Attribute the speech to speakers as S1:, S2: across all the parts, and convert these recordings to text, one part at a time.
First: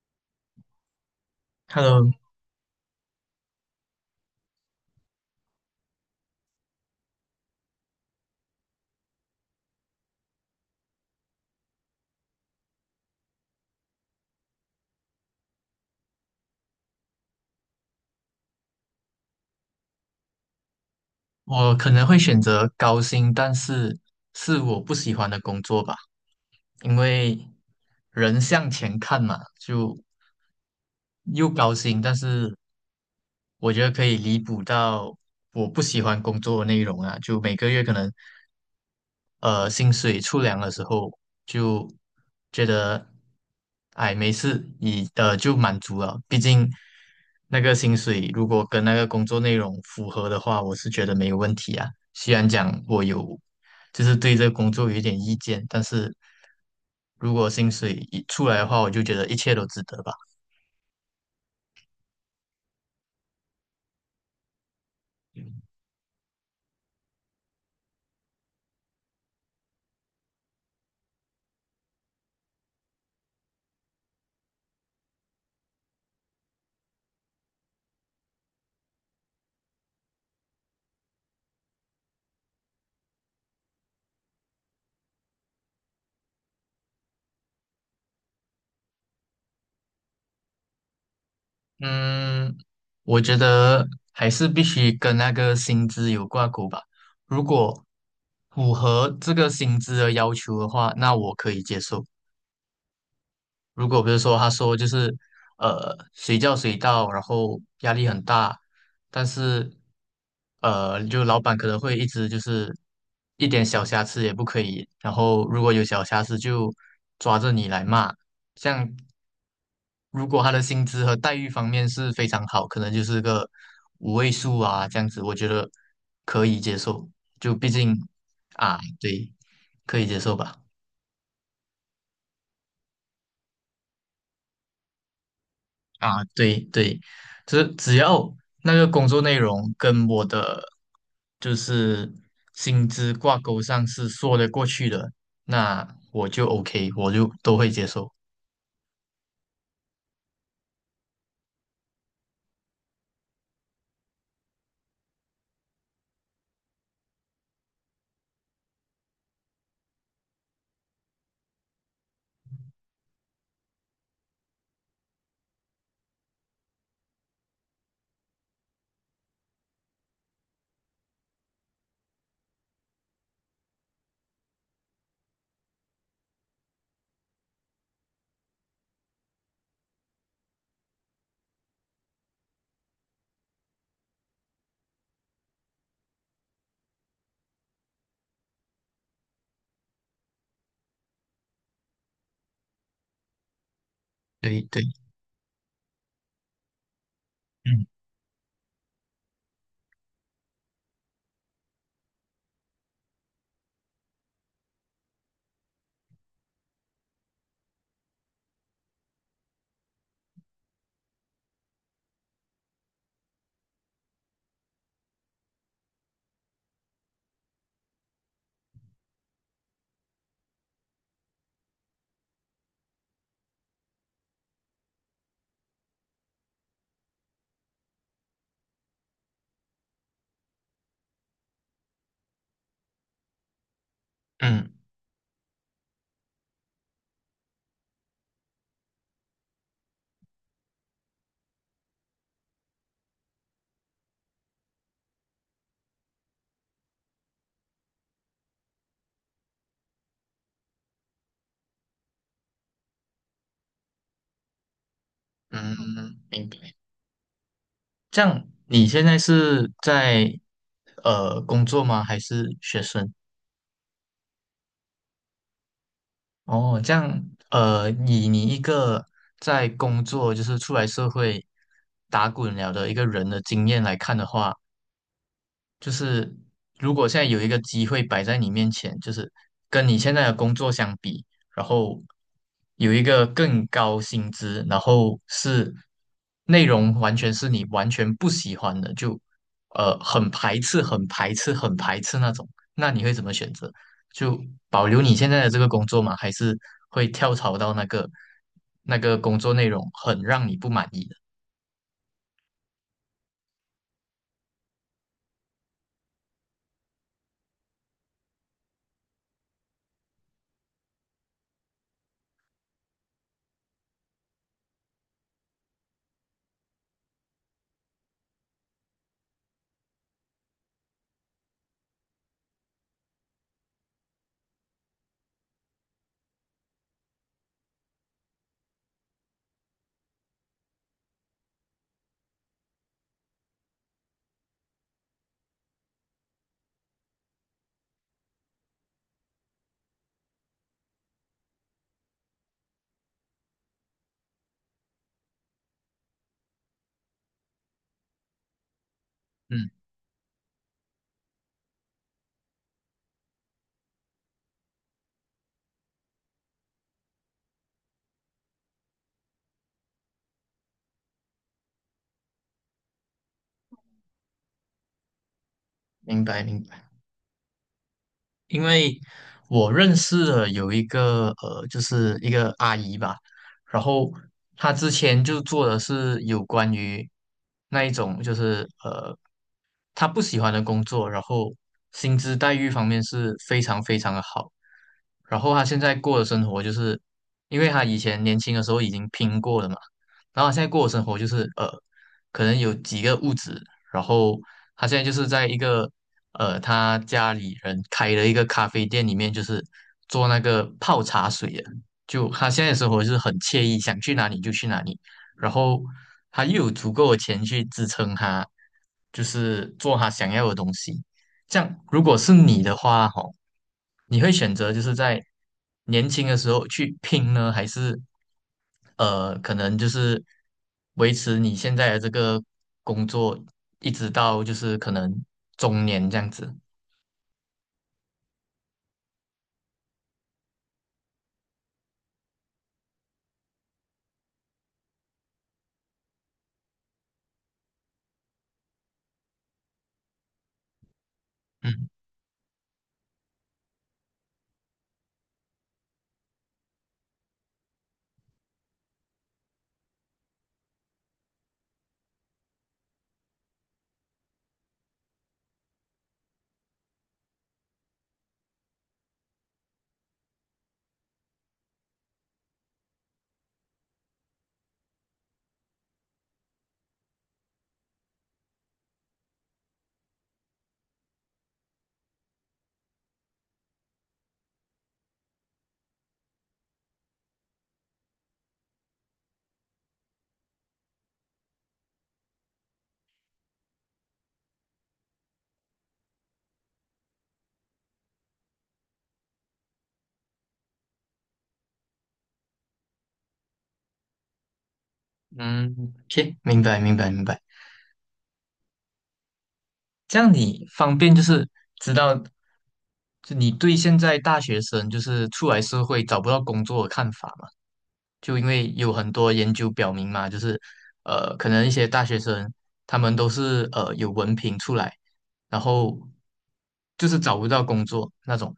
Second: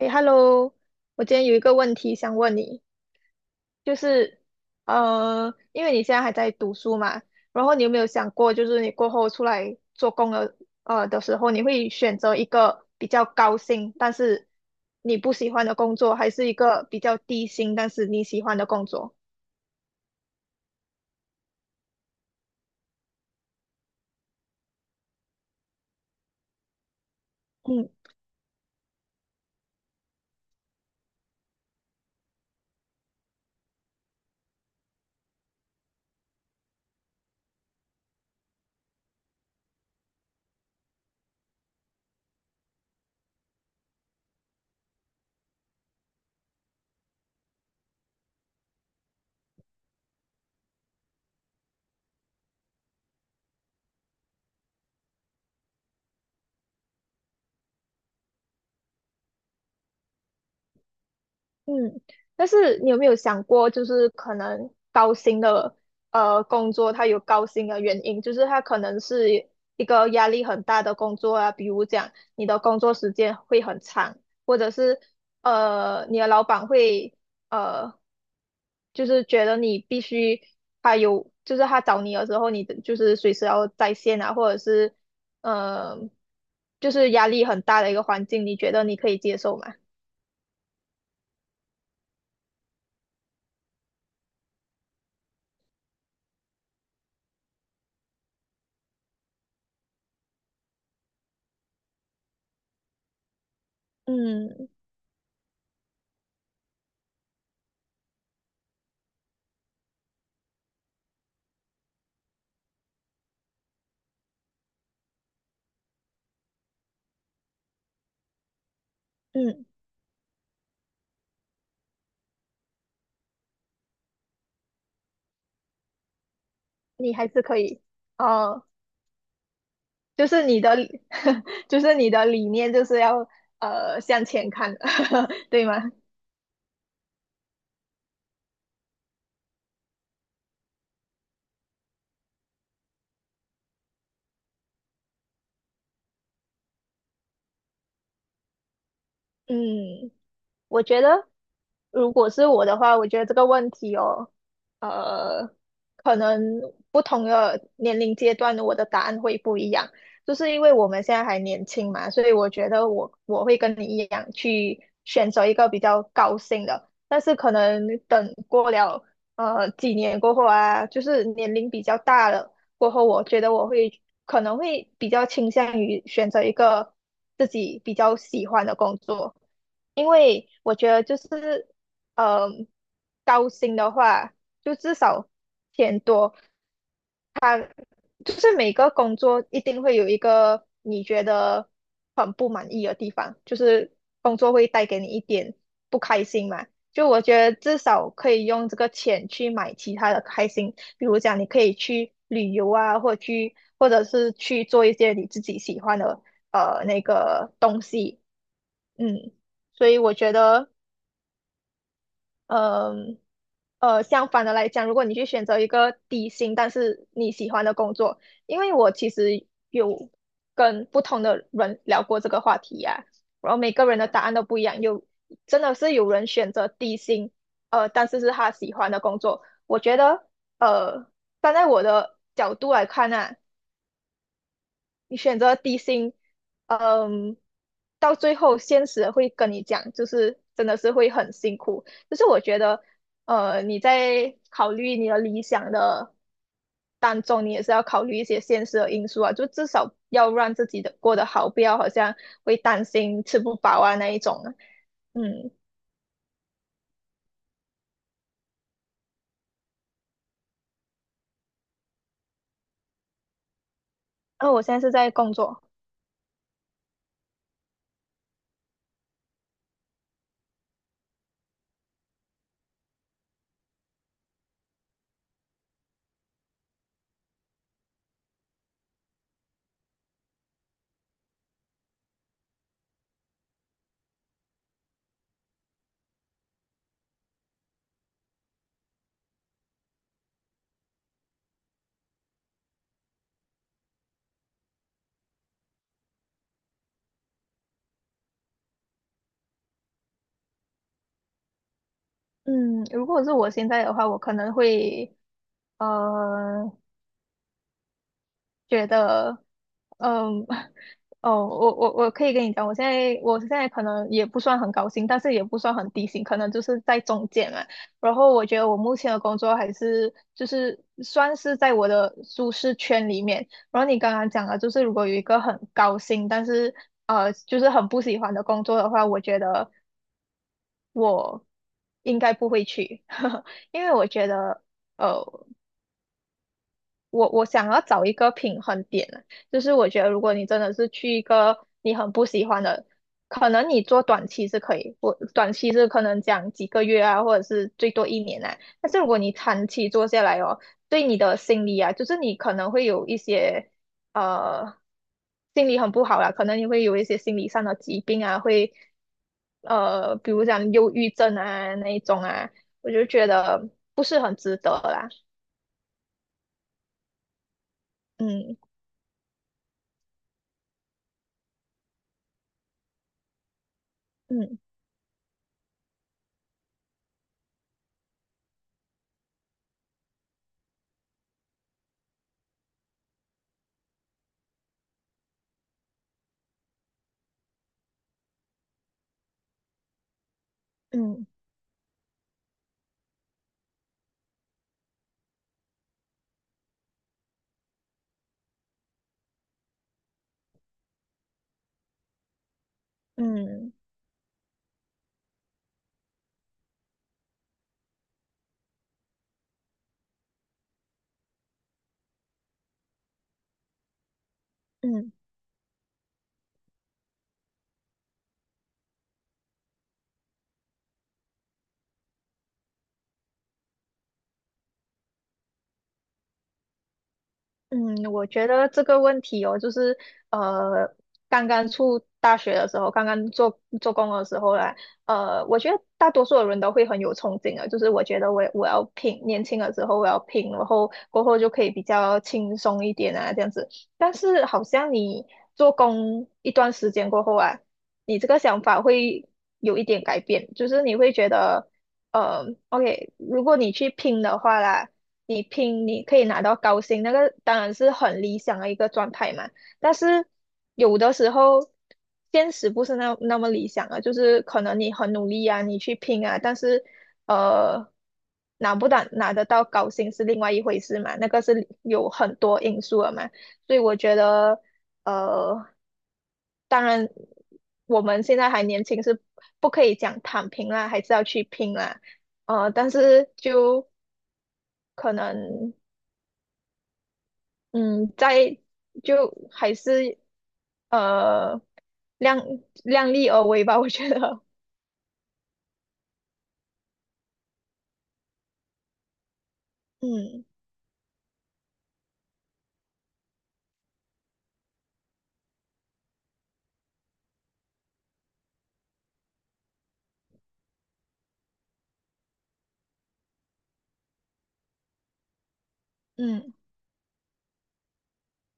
S1: 诶 h e l l o 我今天有一个问
S2: Hello，
S1: 题想问你，就是，因为你现在还在读书嘛，然后你有没有想过，就是你过后出来做工了，时候，你会选择一个比较高薪，但是你不喜欢的工作，还是一个比较低薪，但是你喜欢的工作？
S2: 我可能会选择高薪，但是是我不喜欢的工作吧。因为
S1: 嗯。
S2: 人向前看嘛，又高薪，但是我觉得可以弥补到我不喜欢工作的内容啊，就每个月可能薪水出粮的时候，就觉得哎没事，你就满足了，毕竟那个薪水如果跟那个工作内容符合的话，我是觉得没有问题啊。虽然讲我有就是对这个工作有一点意见，但是如果薪水一出来的话，我就觉得一切都值得吧。
S1: 嗯，但是你有没有想过，就是可能高薪的工作，它有高薪的原因，就是它可能是一个压力很大的工作啊，比如讲你的工作时间会很长，或者是你的老板会呃就是觉得你必须他有，就是他找你的时候，你的就是随时要在线啊，或者是呃就是压力很大的一个环境，你觉得你可以接受吗？
S2: 嗯，我觉得还是必须跟那个薪资有挂钩吧。如果符合这个薪资的要求的话，那我可以接受；如果比如说他
S1: 嗯
S2: 说就是随叫随到，然后压力很大，但是就老板可能会一直就是一点小瑕疵也不可以，然后如果有小瑕疵就抓着你来骂。像
S1: 嗯。
S2: 如果他的薪资和待遇方面是非常好，可能就是个五位数啊这样子，我觉得可以接受。
S1: 你还是
S2: 就
S1: 可
S2: 毕
S1: 以，
S2: 竟
S1: 呃，
S2: 啊，对，可以接
S1: 就
S2: 受
S1: 是
S2: 吧。
S1: 你的 就是你的理念就是要向前看，对吗？
S2: 啊，对对，只要那个工作内容跟我的就是薪资挂钩上是说得过去的，那我就 OK，我就都会接受。
S1: 嗯，我觉得，如果是我的话，我觉得这个问题哦，呃，可能不同的年龄阶段，我的答案会不一样。就是因为我们现在还年轻嘛，所以我觉得我会跟你一样去选择一个比较高兴的。但是可能等过了几年过后啊，就是年龄比较大了，过后，我觉得我会可能会比较倾向于选择一个自己比较喜欢的工作，因为我觉得就是，嗯、高薪的话，就至少钱多，就是每个工作一定会有一个你觉得很不满意的地方，就是工作
S2: 对
S1: 会
S2: 对，
S1: 带给你一点不开心嘛。就我觉得至
S2: 嗯
S1: 少可以用这个钱去买其他的开心，比如讲你可以去旅游啊，或者去或者是去做一些你自己喜欢的那个东西，嗯，所以我觉得。嗯相反的来讲，如果你去选择一个低薪但是你喜欢的工作，因为我其实有跟不同的人聊过这个话题呀、然后每个人的答案都不一样，有真的是有人选择低薪，但是是他喜欢的工作。我觉得，呃，站在我的角度来看啊。
S2: 嗯
S1: 你选择低薪，嗯，到最后现实会跟你讲，就是真的是会很辛苦。就是我觉得，你在考虑你的理想的当中，你也是要考虑一些现实的因素啊，就至少要让自己的过得好，不要好像会担心吃不饱啊那一种啊嗯，
S2: 嗯，明白。这样你现在是在工作吗？还是学生？
S1: 那我现在是在工作。
S2: 哦，这样，以你一个在工作就是出来社会打滚了的一个人的经验来看的话。就是如果现在有一个机会摆在你面前，就是跟你现在的工作相比，然后有一个更高薪资，然后是内容完全是你完全不喜欢的，就很排斥、很排斥、很排斥那种，那你会怎么选择？就保留你现在的这个工作吗？还是会跳槽到那个工作内容很让你不满意的？
S1: 嗯，如果是我现在的话，我可能会，呃，觉得，嗯，哦，我可以跟你讲，我现在可能也不算很高薪，但是也不算很低薪，可能就是在中间嘛。然后我觉得我目前的工作还是就是算是在我的舒适圈里面。然后你刚刚讲了，就是如果有一个很高薪，但是就是很不喜欢的工作的话，我觉得我应该不会去，因为我觉得。呃。我想要找一个平衡点啊，就是我觉得如果你真的是去一个你很不喜欢的，可能你做短期是可以，我短期是可能讲几个月啊，或者是最多一年啊。但是如果你长
S2: 嗯，
S1: 期做下来哦，对你的心理啊，就是你可能会有一些呃心理很不好啦，可能你会有一些心理上的疾病啊，会比如讲忧郁症啊那一种啊，我就觉得不是很值得啦。
S2: 明白明白。
S1: 嗯
S2: 因为我认识的有一个，就是一个阿姨吧，然后
S1: 嗯
S2: 她之前就做的是有关于那一种就是他不喜欢的工作，然后薪资待遇方面是非常非常的好。然后他现在过的生活就是，因为他以前年轻的时候已经拼过了嘛，然后他现在过的生活就
S1: 嗯。
S2: 是，可能有几个物质，然后他现在就是在一个他家里人开的一个咖啡店里面，就是做那个泡茶水的，就他现在的生活就是很惬
S1: 嗯
S2: 意，想去哪里就去哪里。然后他又有足够的钱去支撑他，就是做他想要的东西。这样，如果是你的话，吼，你会选择就是
S1: 嗯
S2: 在年轻的时候去拼呢，还是，可能就是维持你现在的这个工作，一直到就是可能中年这样子？
S1: 嗯，我觉得这个问题哦，就是呃，刚刚出大学的时候，刚刚做做工的时候啦，我觉得大多数的人都会很有憧憬啊，就是我觉得我要拼，年轻的时候我要拼，然后过后就可以比
S2: 嗯
S1: 较轻松一点啊，这样子。但是好像你做工一段时间过后啊，你这个想法会有一点改变，就是你会觉得，OK，如果你去拼的话啦。你拼你可以拿到高薪，那个当然是很理想的一个状态嘛。但是有的时候现实不是那么理想啊，就是可能你很努力啊，你去拼啊，但是呃拿不到拿得到高薪是另外一回事嘛，那个是有很多因素的嘛。所以我觉得呃，当然我们现在还年轻，是不可以讲躺平啦，还是要去拼啦。但是就可能。嗯，在就还是呃量量力而为吧，我觉得，
S2: 嗯行，明白明白明白。这样
S1: 嗯
S2: 你方便就是知道，就你对现在大学生就是出来社会找不到工作的看法嘛？就因为有很多研究表明嘛，就是呃，可能一些大学生他们都是有文凭出来，然后
S1: 嗯
S2: 就是找不到工作那种，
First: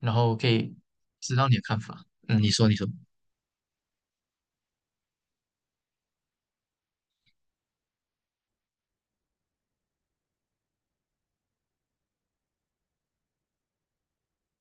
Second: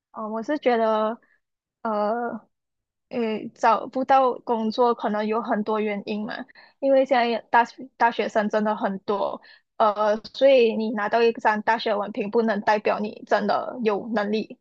S2: 然
S1: 哦，
S2: 后
S1: 我
S2: 可
S1: 是
S2: 以
S1: 觉得，
S2: 知道你的看法。
S1: 呃，
S2: 嗯，你说，你说。
S1: 诶，找不到工作可能有很多原因嘛，因为现在大学生真的很多，所以你拿到一张大学文凭不能代表你真的有能力，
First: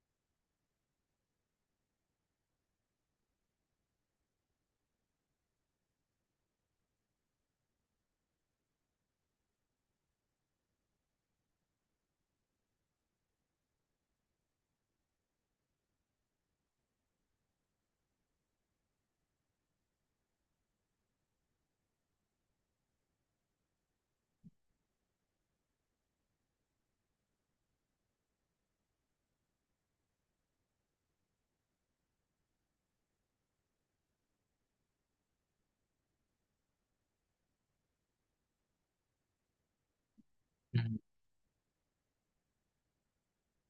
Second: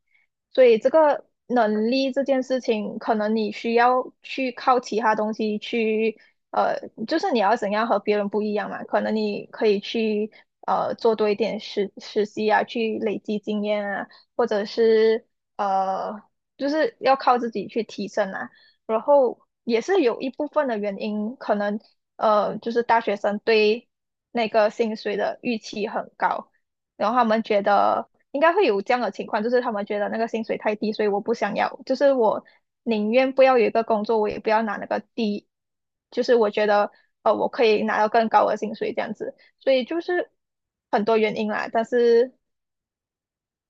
S1: 所以这个能力这件事情，可能你需要去靠其他东西去，呃，就是你要怎样和别人不一样嘛，可能你可以去。做多一点实习啊，去累积经验啊，或者是呃，就是要靠自己去提升啦。然后也是有一部分的原因，可能就是大学生对那个薪水的预期很高，然后他们觉得应该会有这样的情况，就是他们觉得那个薪水太低，所以我不想要，就是我宁愿不要有一个工作，我也不要拿那个低，就是我觉得我可以拿到更高的薪水这样子，所以就是
S2: 嗯。
S1: 很多原因啦，但是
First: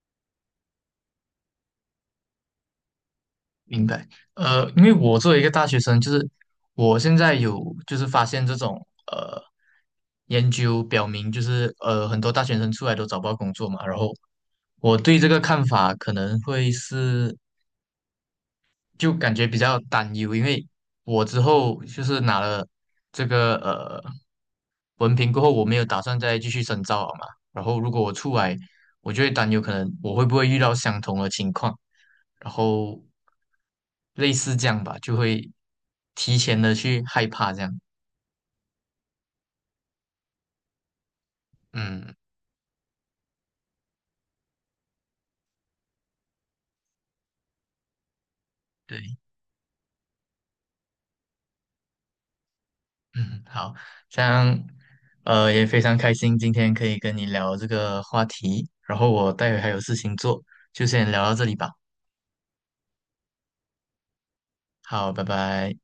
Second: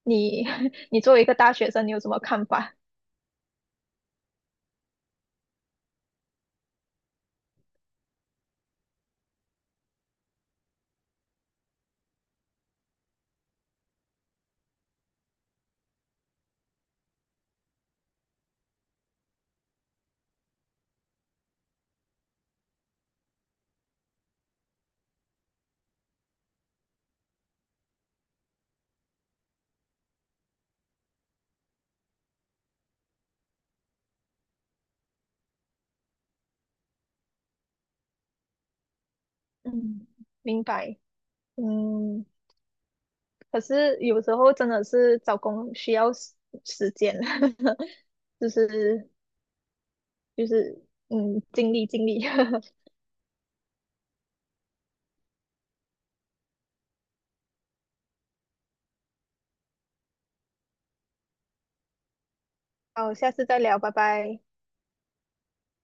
S1: 你 你作为一个大学生，你有什么看法？
S2: 明白，呃，因为我作为一个大学生，就是我现在有就是发现这种呃研究表明，就是呃很多大学生出来都找不到工作嘛，然后我对这个看法可能会是就感觉比较担忧，因为我之后就是拿了这个文凭过后，我没有打算再继续深造了嘛。然后如果我出来，我就会担忧，可能我会不会遇到相同的情况，然后类似这样吧，就会提前的去害怕这样。
S1: 嗯，明白，
S2: 嗯，
S1: 嗯，可是有时候真的是找工需要时间，就是
S2: 对，
S1: 就是嗯，尽力尽力，
S2: 嗯，好，这样也非常开心今天可以跟你聊这个话题，然后我待会还有事情做，就先聊到这里吧。
S1: 好，下次再聊，拜拜。
S2: 好，拜拜。